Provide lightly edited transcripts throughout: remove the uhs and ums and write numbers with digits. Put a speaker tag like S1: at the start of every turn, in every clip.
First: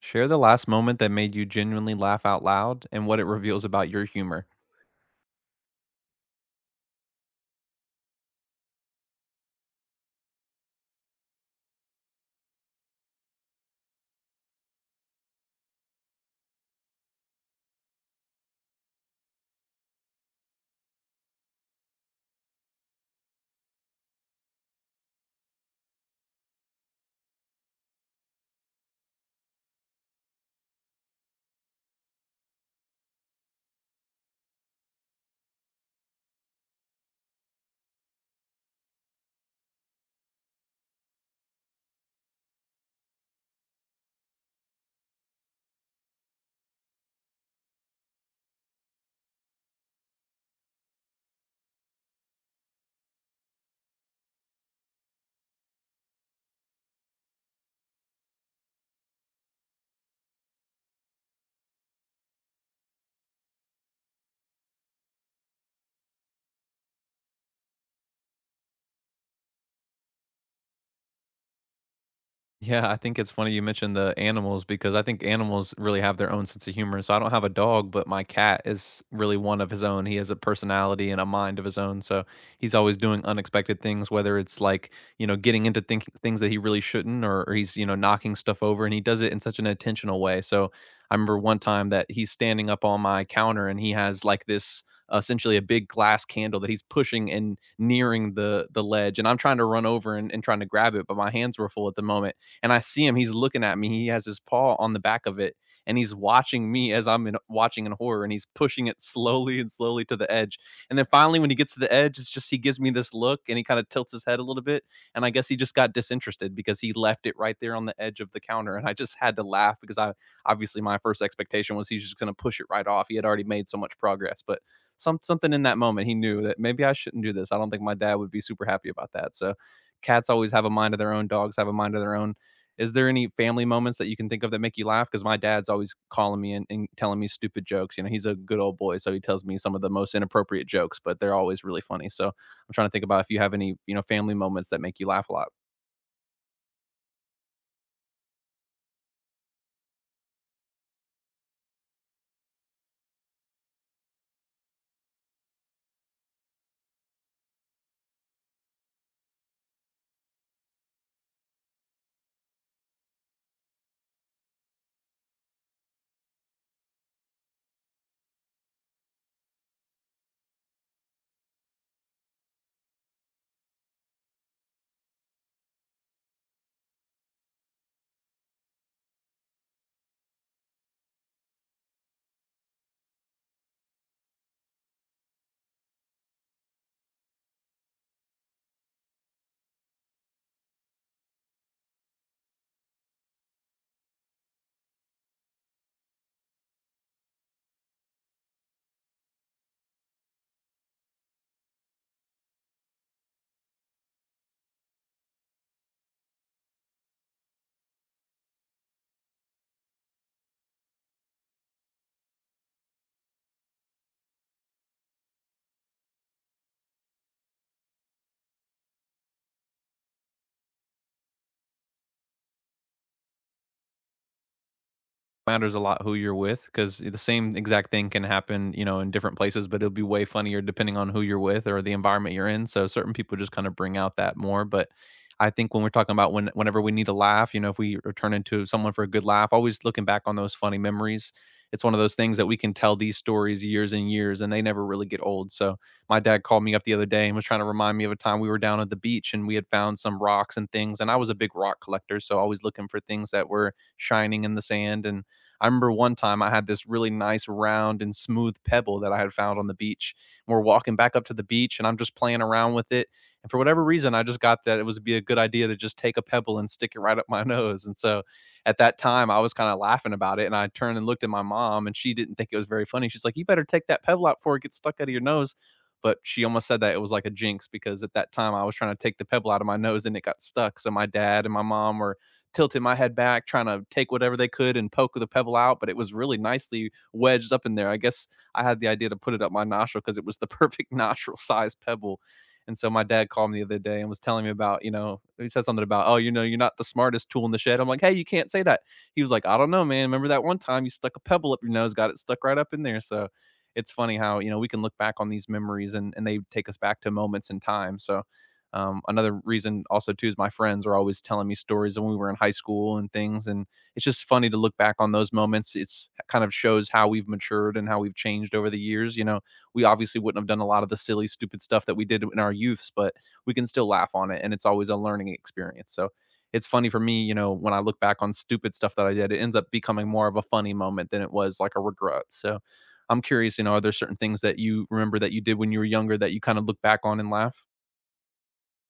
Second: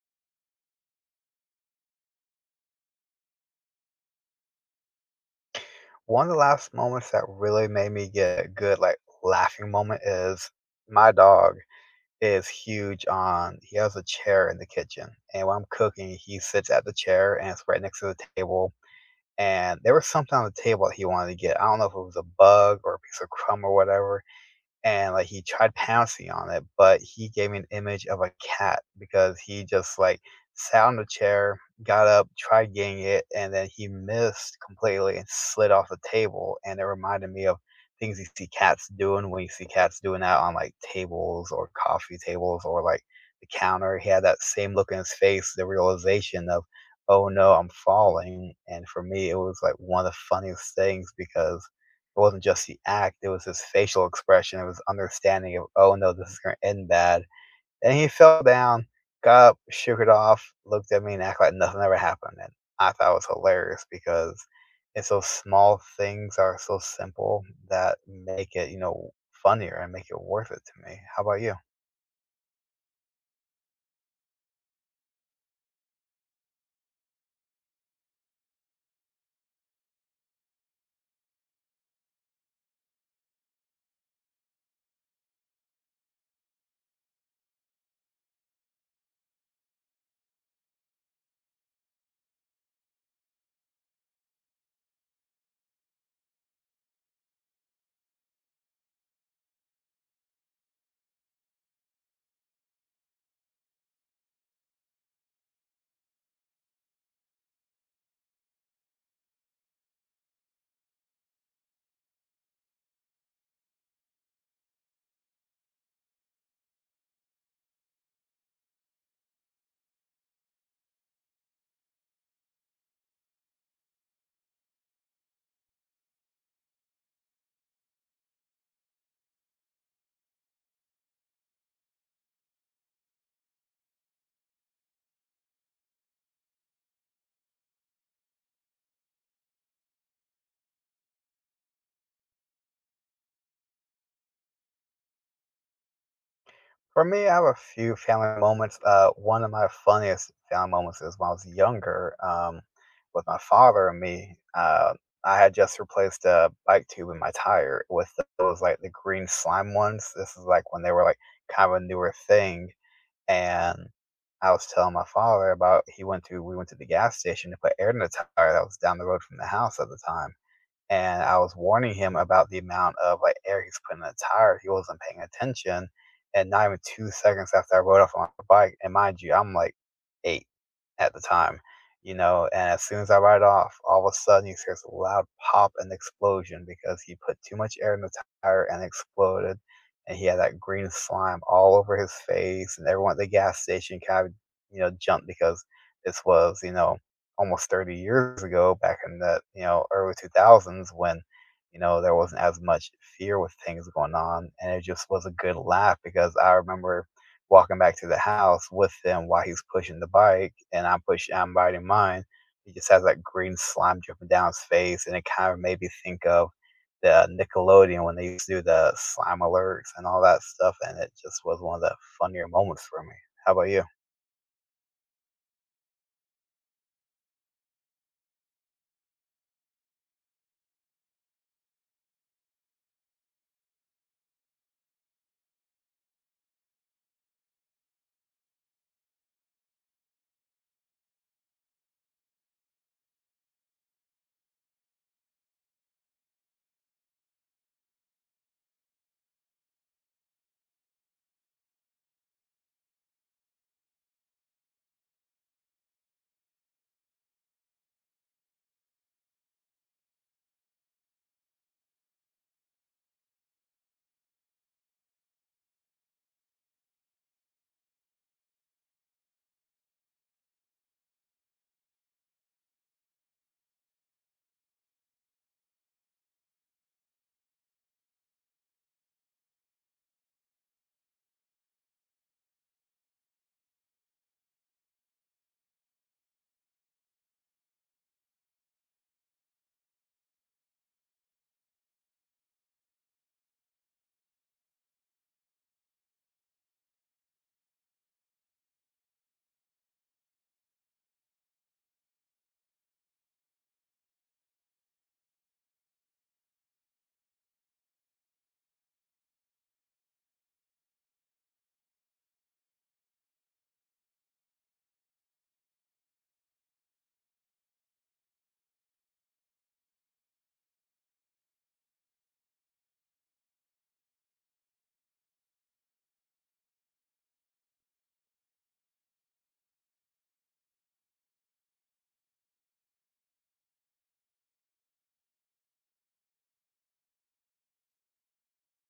S1: Share the last moment that made you genuinely laugh out loud and what it reveals about your humor.
S2: One of the last moments that really made me get a good, like, laughing moment is my dog is huge on he has a chair in the kitchen, and when I'm cooking, he sits at the chair, and it's right next to the table, and there was something on the table that he wanted to get. I don't know if it was a bug or a piece of crumb or whatever, and, like, he tried pouncing on it, but he gave me an image of a cat because he just, like, sat on the chair, got up, tried getting it, and then he missed completely and slid off the table, and it reminded me of things you see cats doing when you see cats doing that on, like, tables or coffee tables or, like, the counter. He had that same look in his face, the realization of, "Oh, no, I'm falling," and for me, it was, like, one of the funniest things because it wasn't just the act, it was his facial expression, it was understanding of, "Oh, no, this is gonna end bad." And he fell down, got up, shook it off, looked at me, and acted like nothing ever happened, and I thought it was hilarious because it's those small things are so simple that make it funnier and make it worth it to me. How about you?
S1: Yeah, I think it's funny you mentioned the animals because I think animals really have their own sense of humor. So I don't have a dog, but my cat is really one of his own. He has a personality and a mind of his own. So he's always doing unexpected things, whether it's like, you know, getting into things that he really shouldn't or he's, you know, knocking stuff over and he does it in such an intentional way. So I remember one time that he's standing up on my counter and he has like this essentially a big glass candle that he's pushing and nearing the ledge and I'm trying to run over and trying to grab it but my hands were full at the moment and I see him. He's looking at me. He has his paw on the back of it, and he's watching me as watching in horror. And he's pushing it slowly and slowly to the edge. And then finally, when he gets to the edge, it's just he gives me this look, and he kind of tilts his head a little bit. And I guess he just got disinterested because he left it right there on the edge of the counter. And I just had to laugh because I obviously my first expectation was he's just going to push it right off. He had already made so much progress, but something in that moment he knew that maybe I shouldn't do this. I don't think my dad would be super happy about that. So cats always have a mind of their own, dogs have a mind of their own. Is there any family moments that you can think of that make you laugh? Because my dad's always calling me and telling me stupid jokes. You know, he's a good old boy, so he tells me some of the most inappropriate jokes, but they're always really funny. So I'm trying to think about if you have any, you know, family moments that make you laugh a lot.
S2: For me, I have a few family moments. One of my funniest family moments is when I was younger, with my father and me. I had just replaced a bike tube in my tire with those like the green slime ones. This is like when they were like kind of a newer thing, and I was telling my father about he went to we went to the gas station to put air in the tire that was down the road from the house at the time, and I was warning him about the amount of, like, air he's putting in the tire. He wasn't paying attention, and not even 2 seconds after I rode off on my bike. And mind you, I'm, like, 8 at the time, you know, and as soon as I ride off, all of a sudden you hear this loud pop and explosion because he put too much air in the tire and exploded, and he had that green slime all over his face, and everyone at the gas station kind of jumped because this was almost 30 years ago, back in the early 2000s, when there wasn't as much fear with things going on. And it just was a good laugh because I remember walking back to the house with him while he's pushing the bike, and I'm riding mine. He just has that green slime dripping down his face, and it kind of made me think of the Nickelodeon when they used to do the slime alerts and all that stuff, and it just was one of the funnier moments for me. How about you?
S1: Matters a lot who you're with because the same exact thing can happen, you know, in different places, but it'll be way funnier depending on who you're with or the environment you're in. So certain people just kind of bring out that more. But I think when we're talking about when whenever we need a laugh, you know, if we return into someone for a good laugh, always looking back on those funny memories. It's one of those things that we can tell these stories years and years and they never really get old. So my dad called me up the other day and was trying to remind me of a time we were down at the beach and we had found some rocks and things. And I was a big rock collector. So always looking for things that were shining in the sand. And I remember one time I had this really nice round and smooth pebble that I had found on the beach. And we're walking back up to the beach and I'm just playing around with it. And for whatever reason, I just got that it would be a good idea to just take a pebble and stick it right up my nose. And so at that time, I was kind of laughing about it. And I turned and looked at my mom, and she didn't think it was very funny. She's like, "You better take that pebble out before it gets stuck out of your nose." But she almost said that it was like a jinx because at that time I was trying to take the pebble out of my nose and it got stuck. So my dad and my mom were tilted my head back, trying to take whatever they could and poke the pebble out, but it was really nicely wedged up in there. I guess I had the idea to put it up my nostril because it was the perfect nostril size pebble. And so my dad called me the other day and was telling me about, you know, he said something about, oh, you know, you're not the smartest tool in the shed. I'm like, hey, you can't say that. He was like, I don't know, man. Remember that one time you stuck a pebble up your nose, got it stuck right up in there. So it's funny how, you know, we can look back on these memories and they take us back to moments in time. So another reason also too is my friends are always telling me stories of when we were in high school and things, and it's just funny to look back on those moments. It's kind of shows how we've matured and how we've changed over the years. You know, we obviously wouldn't have done a lot of the silly, stupid stuff that we did in our youths, but we can still laugh on it, and it's always a learning experience. So it's funny for me, you know, when I look back on stupid stuff that I did, it ends up becoming more of a funny moment than it was like a regret. So I'm curious, you know, are there certain things that you remember that you did when you were younger that you kind of look back on and laugh?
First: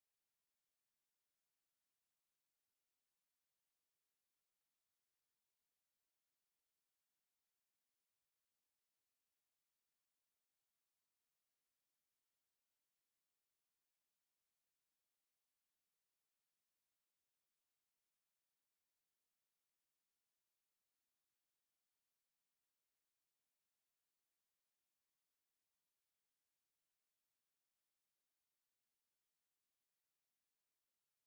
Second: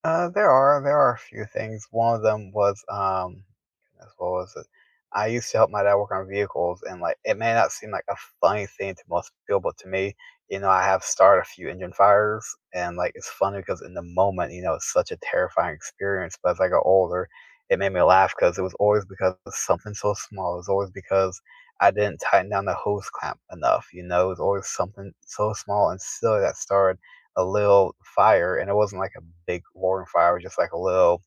S2: There are a few things. One of them was goodness, what was it? I used to help my dad work on vehicles, and like it may not seem like a funny thing to most people, but to me, you know, I have started a few engine fires, and like it's funny because in the moment, you know, it's such a terrifying experience. But as I got older, it made me laugh because it was always because of something so small. It was always because I didn't tighten down the hose clamp enough. You know, it was always something so small and silly that started a little fire, and it wasn't like a big roaring fire. It was just like a little,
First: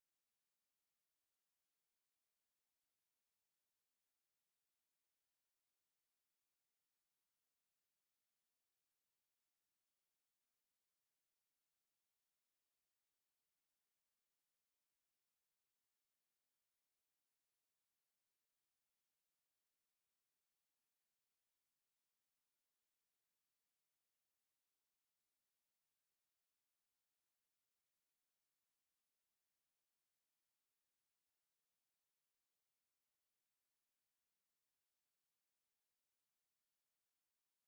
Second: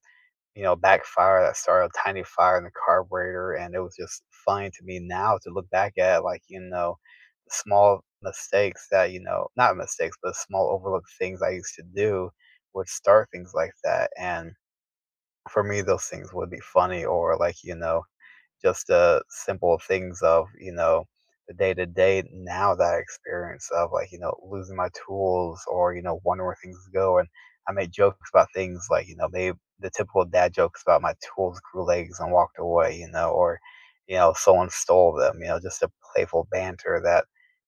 S2: you know, backfire that started a tiny fire in the carburetor, and it was just funny to me now to look back at, like, you know, the small mistakes that, you know, not mistakes, but small overlooked things I used to do would start things like that. And for me, those things would be funny, or like, you know, just simple things of, you know, the day to day now, that experience of, like, you know, losing my tools, or, you know, wondering where things go. And I made jokes about things like, you know, maybe the typical dad jokes about my tools grew legs and walked away, you know, or, you know, someone stole them, you know, just a playful banter that,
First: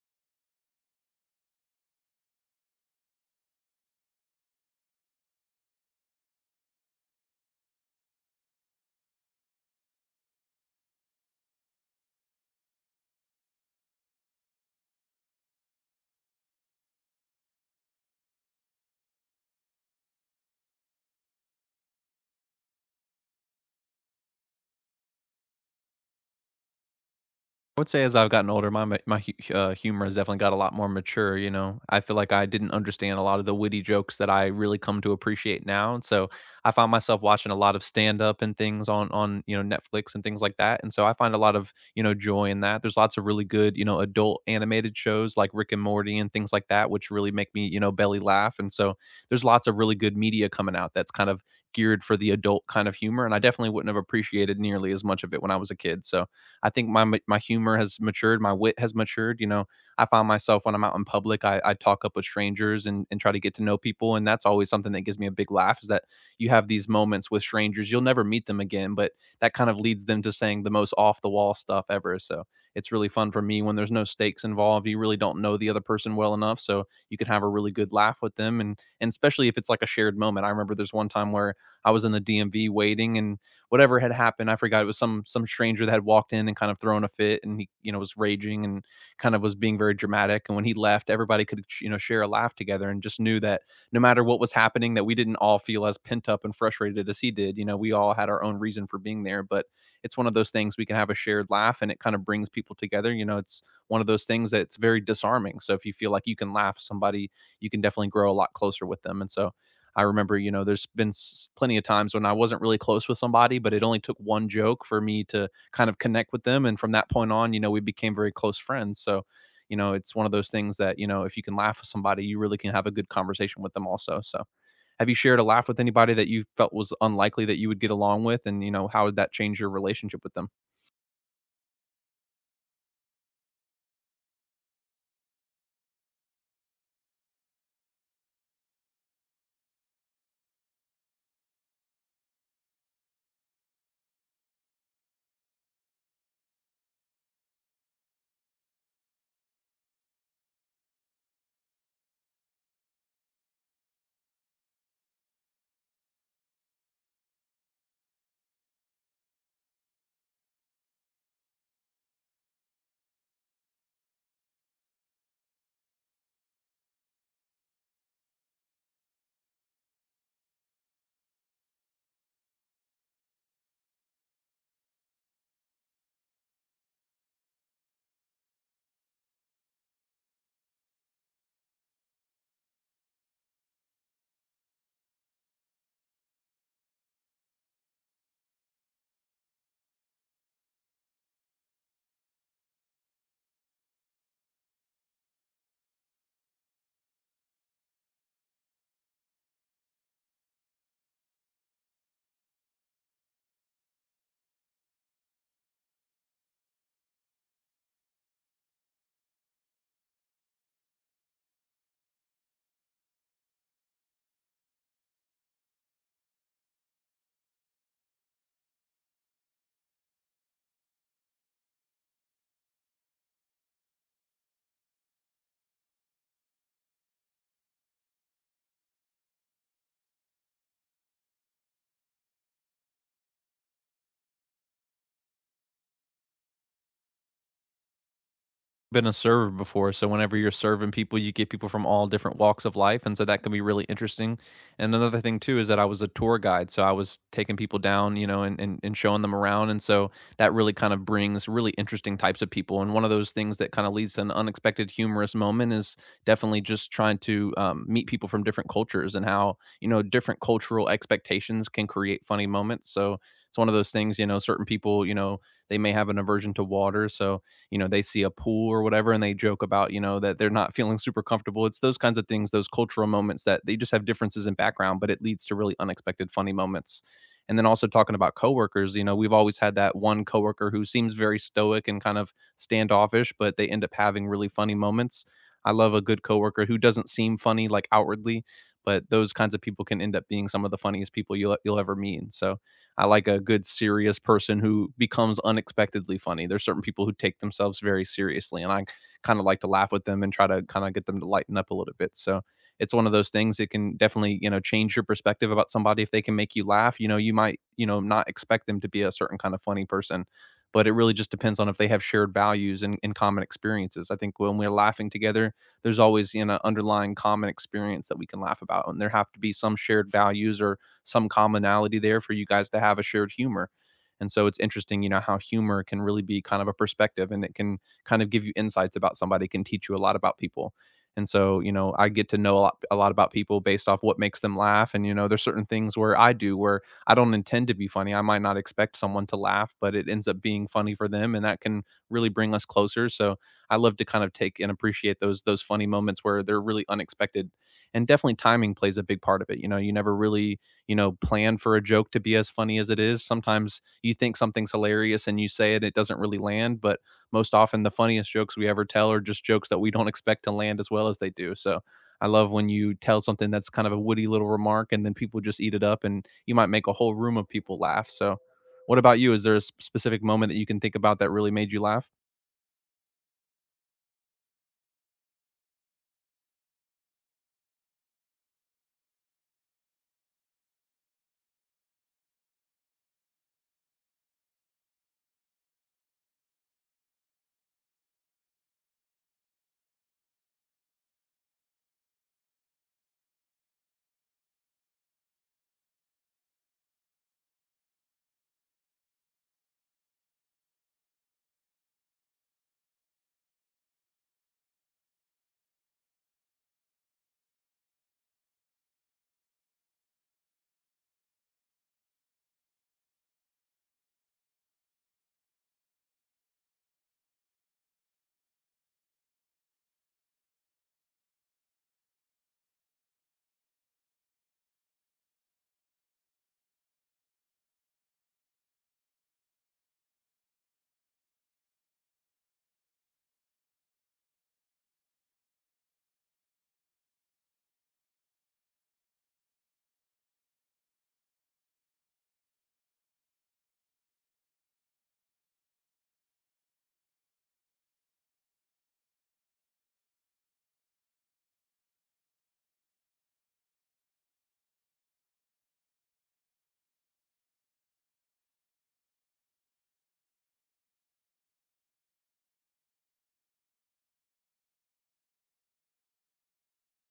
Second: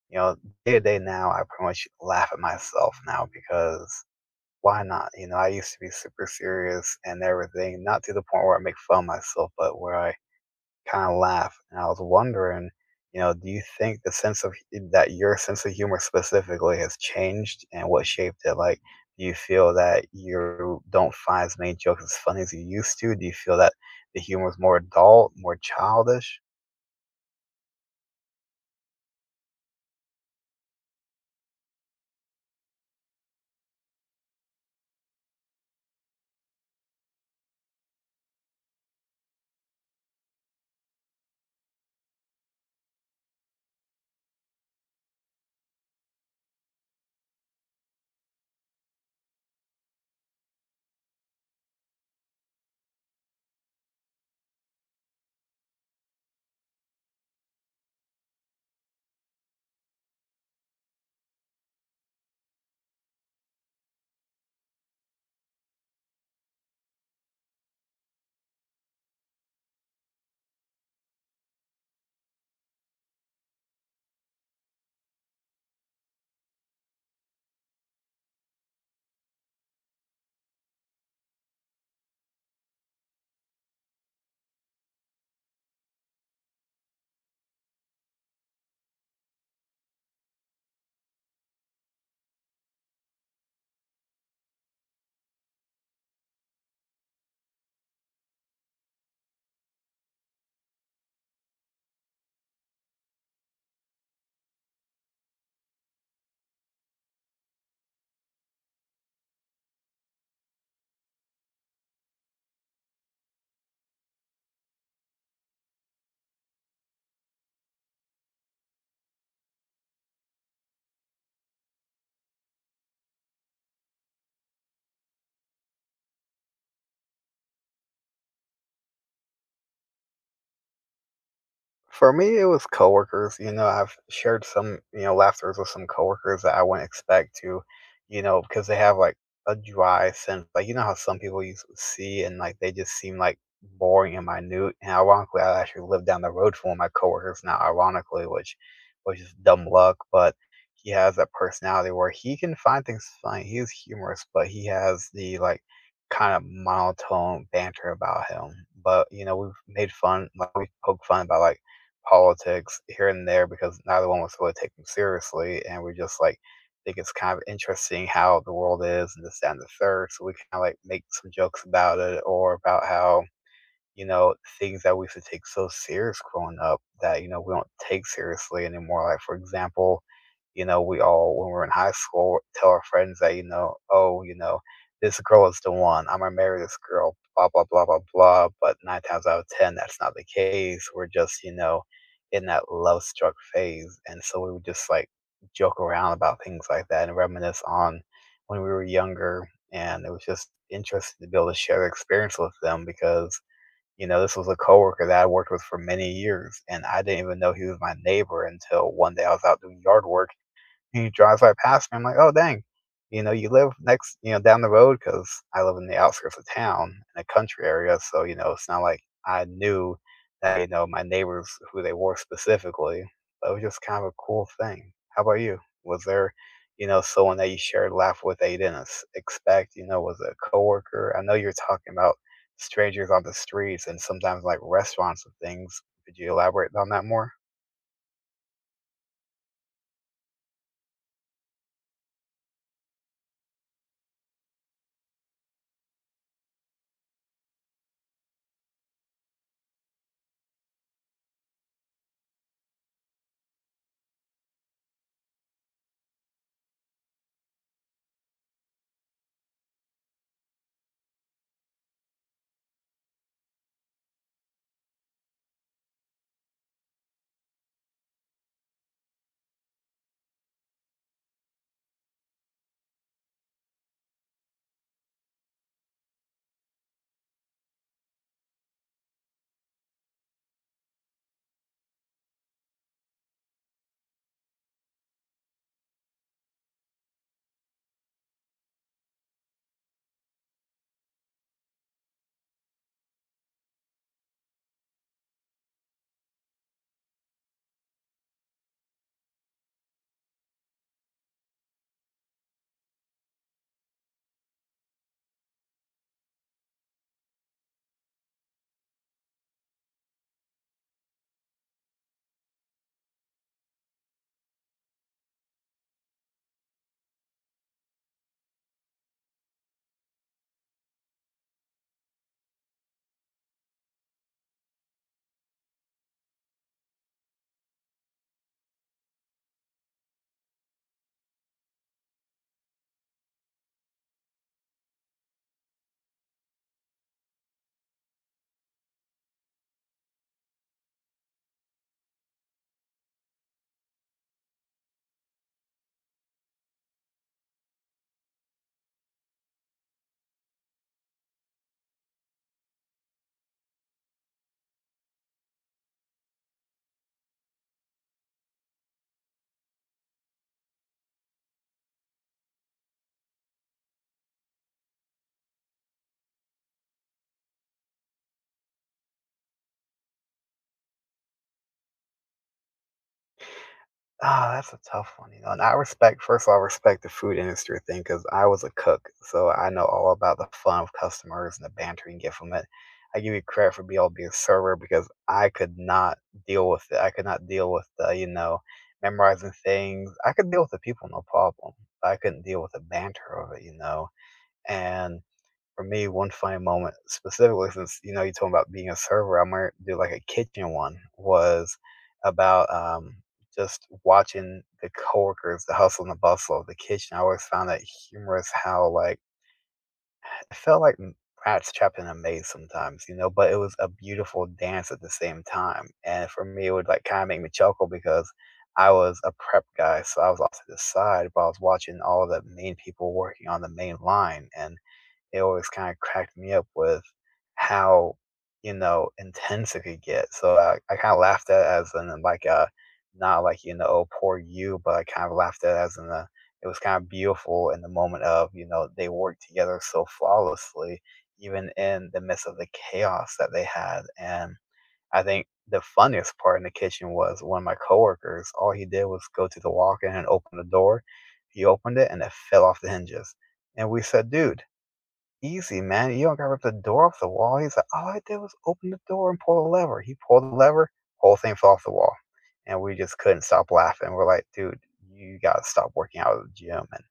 S2: you know, day to day now I pretty much laugh at myself now because why not? You know, I used to be super serious and everything, not to the point where I make fun of myself, but where I kinda laugh. And I was wondering, you know, do you think the sense of eh, that your sense of humor specifically has changed, and what shaped it? Like, do you feel that you don't find as many jokes as funny as you used to? Do you feel that the humor is more adult, more childish?
S1: I would say as I've gotten older, my ma my hu humor has definitely got a lot more mature, you know? I feel like I didn't understand a lot of the witty jokes that I really come to appreciate now, and so I found myself watching a lot of stand-up and things you know, Netflix and things like that, and so I find a lot of, you know, joy in that. There's lots of really good, you know, adult animated shows like Rick and Morty and things like that, which really make me, you know, belly laugh, and so there's lots of really good media coming out that's kind of geared for the adult kind of humor, and I definitely wouldn't have appreciated nearly as much of it when I was a kid, so I think my humor has matured, my wit has matured. You know, I find myself when I'm out in public, I talk up with strangers and try to get to know people, and that's always something that gives me a big laugh. Is that you have these moments with strangers, you'll never meet them again, but that kind of leads them to saying the most off the wall stuff ever. So it's really fun for me when there's no stakes involved. You really don't know the other person well enough, so you can have a really good laugh with them, and especially if it's like a shared moment. I remember there's one time where I was in the DMV waiting, and whatever had happened. I forgot it was some stranger that had walked in and kind of thrown a fit, and he you know was raging and kind of was being very dramatic. And when he left, everybody could you know share a laugh together and just knew that no matter what was happening, that we didn't all feel as pent up and frustrated as he did. You know, we all had our own reason for being there, but it's one of those things we can have a shared laugh and it kind of brings people together. You know, it's one of those things that it's very disarming. So if you feel like you can laugh somebody, you can definitely grow a lot closer with them. And so I remember, you know, there's been plenty of times when I wasn't really close with somebody, but it only took one joke for me to kind of connect with them. And from that point on, you know, we became very close friends. So, you know, it's one of those things that, you know, if you can laugh with somebody, you really can have a good conversation with them also. So, have you shared a laugh with anybody that you felt was unlikely that you would get along with? And, you know, how would that change your relationship with them?
S2: For me, it was coworkers. You know, I've shared some, you know, laughters with some coworkers that I wouldn't expect to, you know, because they have like a dry sense. Like, you know how some people you see and like they just seem like boring and minute. And ironically, I actually live down the road from one of my coworkers now, ironically, which is dumb luck, but he has that personality where he can find things funny. He's humorous, but he has the like kind of monotone banter about him. But, you know, we've made fun, like we poke fun about like politics here and there because neither one was really taken seriously. And we just like think it's kind of interesting how the world is and this, that, and the third. So we kind of like make some jokes about it or about how, you know, things that we used to take so serious growing up that, you know, we don't take seriously anymore. Like, for example, you know, we all, when we are in high school, tell our friends that, you know, oh, you know, this girl is the one. I'm gonna marry this girl, blah, blah, blah, blah, blah. But nine times out of 10, that's not the case. We're just, you know, in that love struck phase. And so we would just like joke around about things like that and reminisce on when we were younger. And it was just interesting to be able to share the experience with them because, you know, this was a coworker that I worked with for many years, and I didn't even know he was my neighbor until one day I was out doing yard work. He drives right past me, I'm like, "Oh, dang. You know, you live down the road," because I live in the outskirts of town in a country area, so, you know, it's not like I knew that, you know, my neighbors, who they were specifically. But it was just kind of a cool thing. How about you? Was there, you know, someone that you shared a laugh with that you didn't s expect? You know, was it a coworker? I know you are talking about strangers on the streets and sometimes, like, restaurants and things. Could you elaborate on that more?
S1: Been a server before, so whenever you're serving people, you get people from all different walks of life, and so that can be really interesting. And another thing too is that I was a tour guide, so I was taking people down, you know, and showing them around, and so that really kind of brings really interesting types of people. And one of those things that kind of leads to an unexpected humorous moment is definitely just trying to meet people from different cultures and how, you know, different cultural expectations can create funny moments. So it's one of those things, you know, certain people, you know, they may have an aversion to water, so you know they see a pool or whatever and they joke about, you know, that they're not feeling super comfortable. It's those kinds of things, those cultural moments, that they just have differences in background, but it leads to really unexpected funny moments. And then also talking about coworkers, you know, we've always had that one coworker who seems very stoic and kind of standoffish, but they end up having really funny moments. I love a good coworker who doesn't seem funny, like, outwardly, but those kinds of people can end up being some of the funniest people you'll ever meet. And so I like a good serious person who becomes unexpectedly funny. There's certain people who take themselves very seriously, and I kind of like to laugh with them and try to kind of get them to lighten up a little bit. So it's one of those things that can definitely, you know, change your perspective about somebody if they can make you laugh. You know, you might, you know, not expect them to be a certain kind of funny person, but it really just depends on if they have shared values and, common experiences. I think when we're laughing together, there's always, you know, underlying common experience that we can laugh about. And there have to be some shared values or some commonality there for you guys to have a shared humor. And so it's interesting, you know, how humor can really be kind of a perspective, and it can kind of give you insights about somebody, can teach you a lot about people. And so, you know, I get to know a lot about people based off what makes them laugh. And, you know, there's certain things where I do where I don't intend to be funny. I might not expect someone to laugh, but it ends up being funny for them. And that can really bring us closer. So I love to kind of take and appreciate those funny moments where they're really unexpected. And definitely timing plays a big part of it. You know, you never really, you know, plan for a joke to be as funny as it is. Sometimes you think something's hilarious and you say it, it doesn't really land, but most often the funniest jokes we ever tell are just jokes that we don't expect to land as well as they do. So I love when you tell something that's kind of a witty little remark and then people just eat it up and you might make a whole room of people laugh. So what about you? Is there a specific moment that you can think about that really made you laugh?
S2: Ah, that's a tough one, you know, and I respect first of all, I respect the food industry thing because I was a cook, so I know all about the fun of customers and the banter you can get from it. I give you credit for being able to be a server because I could not deal with it. I could not deal with the, you know, memorizing things. I could deal with the people, no problem. I couldn't deal with the banter of it, you know, and for me, one funny moment specifically, since, you know, you talking about being a server, I might do like a kitchen one. Was about just watching the coworkers, the hustle and the bustle of the kitchen. I always found that humorous how like it felt like rats trapped in a maze sometimes, you know. But it was a beautiful dance at the same time, and for me, it would like kind of make me chuckle because I was a prep guy, so I was off to the side, but I was watching all the main people working on the main line, and it always kinda cracked me up with how, you know, intense it could get, so I kinda laughed at it as in, like, a not like, you know, "Oh, poor you," but I kind of laughed at it as in a it was kinda beautiful in the moment of, you know, they worked together so flawlessly even in the midst of the chaos that they had. And I think the funniest part in the kitchen was one of my coworkers, all he did was go to the walk-in and open the door. He opened it, and it fell off the hinges, and we said, "Dude, easy, man. You don't gotta rip the door off the wall." He's like, "All I did was open the door and pull the lever." He pulled the lever, whole thing fell off the wall, and we just couldn't stop laughing. We're like, "Dude, you gotta stop working out at the gym," and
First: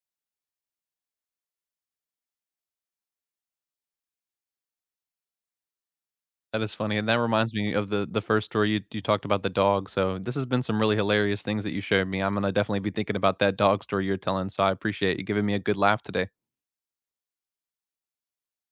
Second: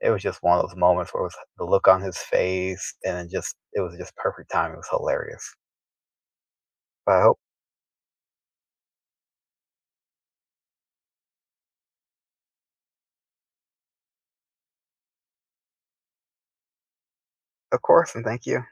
S2: it was just one of those moments where it was the look on his face, and then just it was just perfect timing. It was hilarious.
S1: That is funny, and that
S2: But I hope,
S1: reminds me of the first story you talked about, the dog, so this has been some really hilarious things that you shared me. I'm gonna definitely be thinking about that dog story you're telling, so I appreciate you giving me a good laugh today.
S2: of course, and thank you.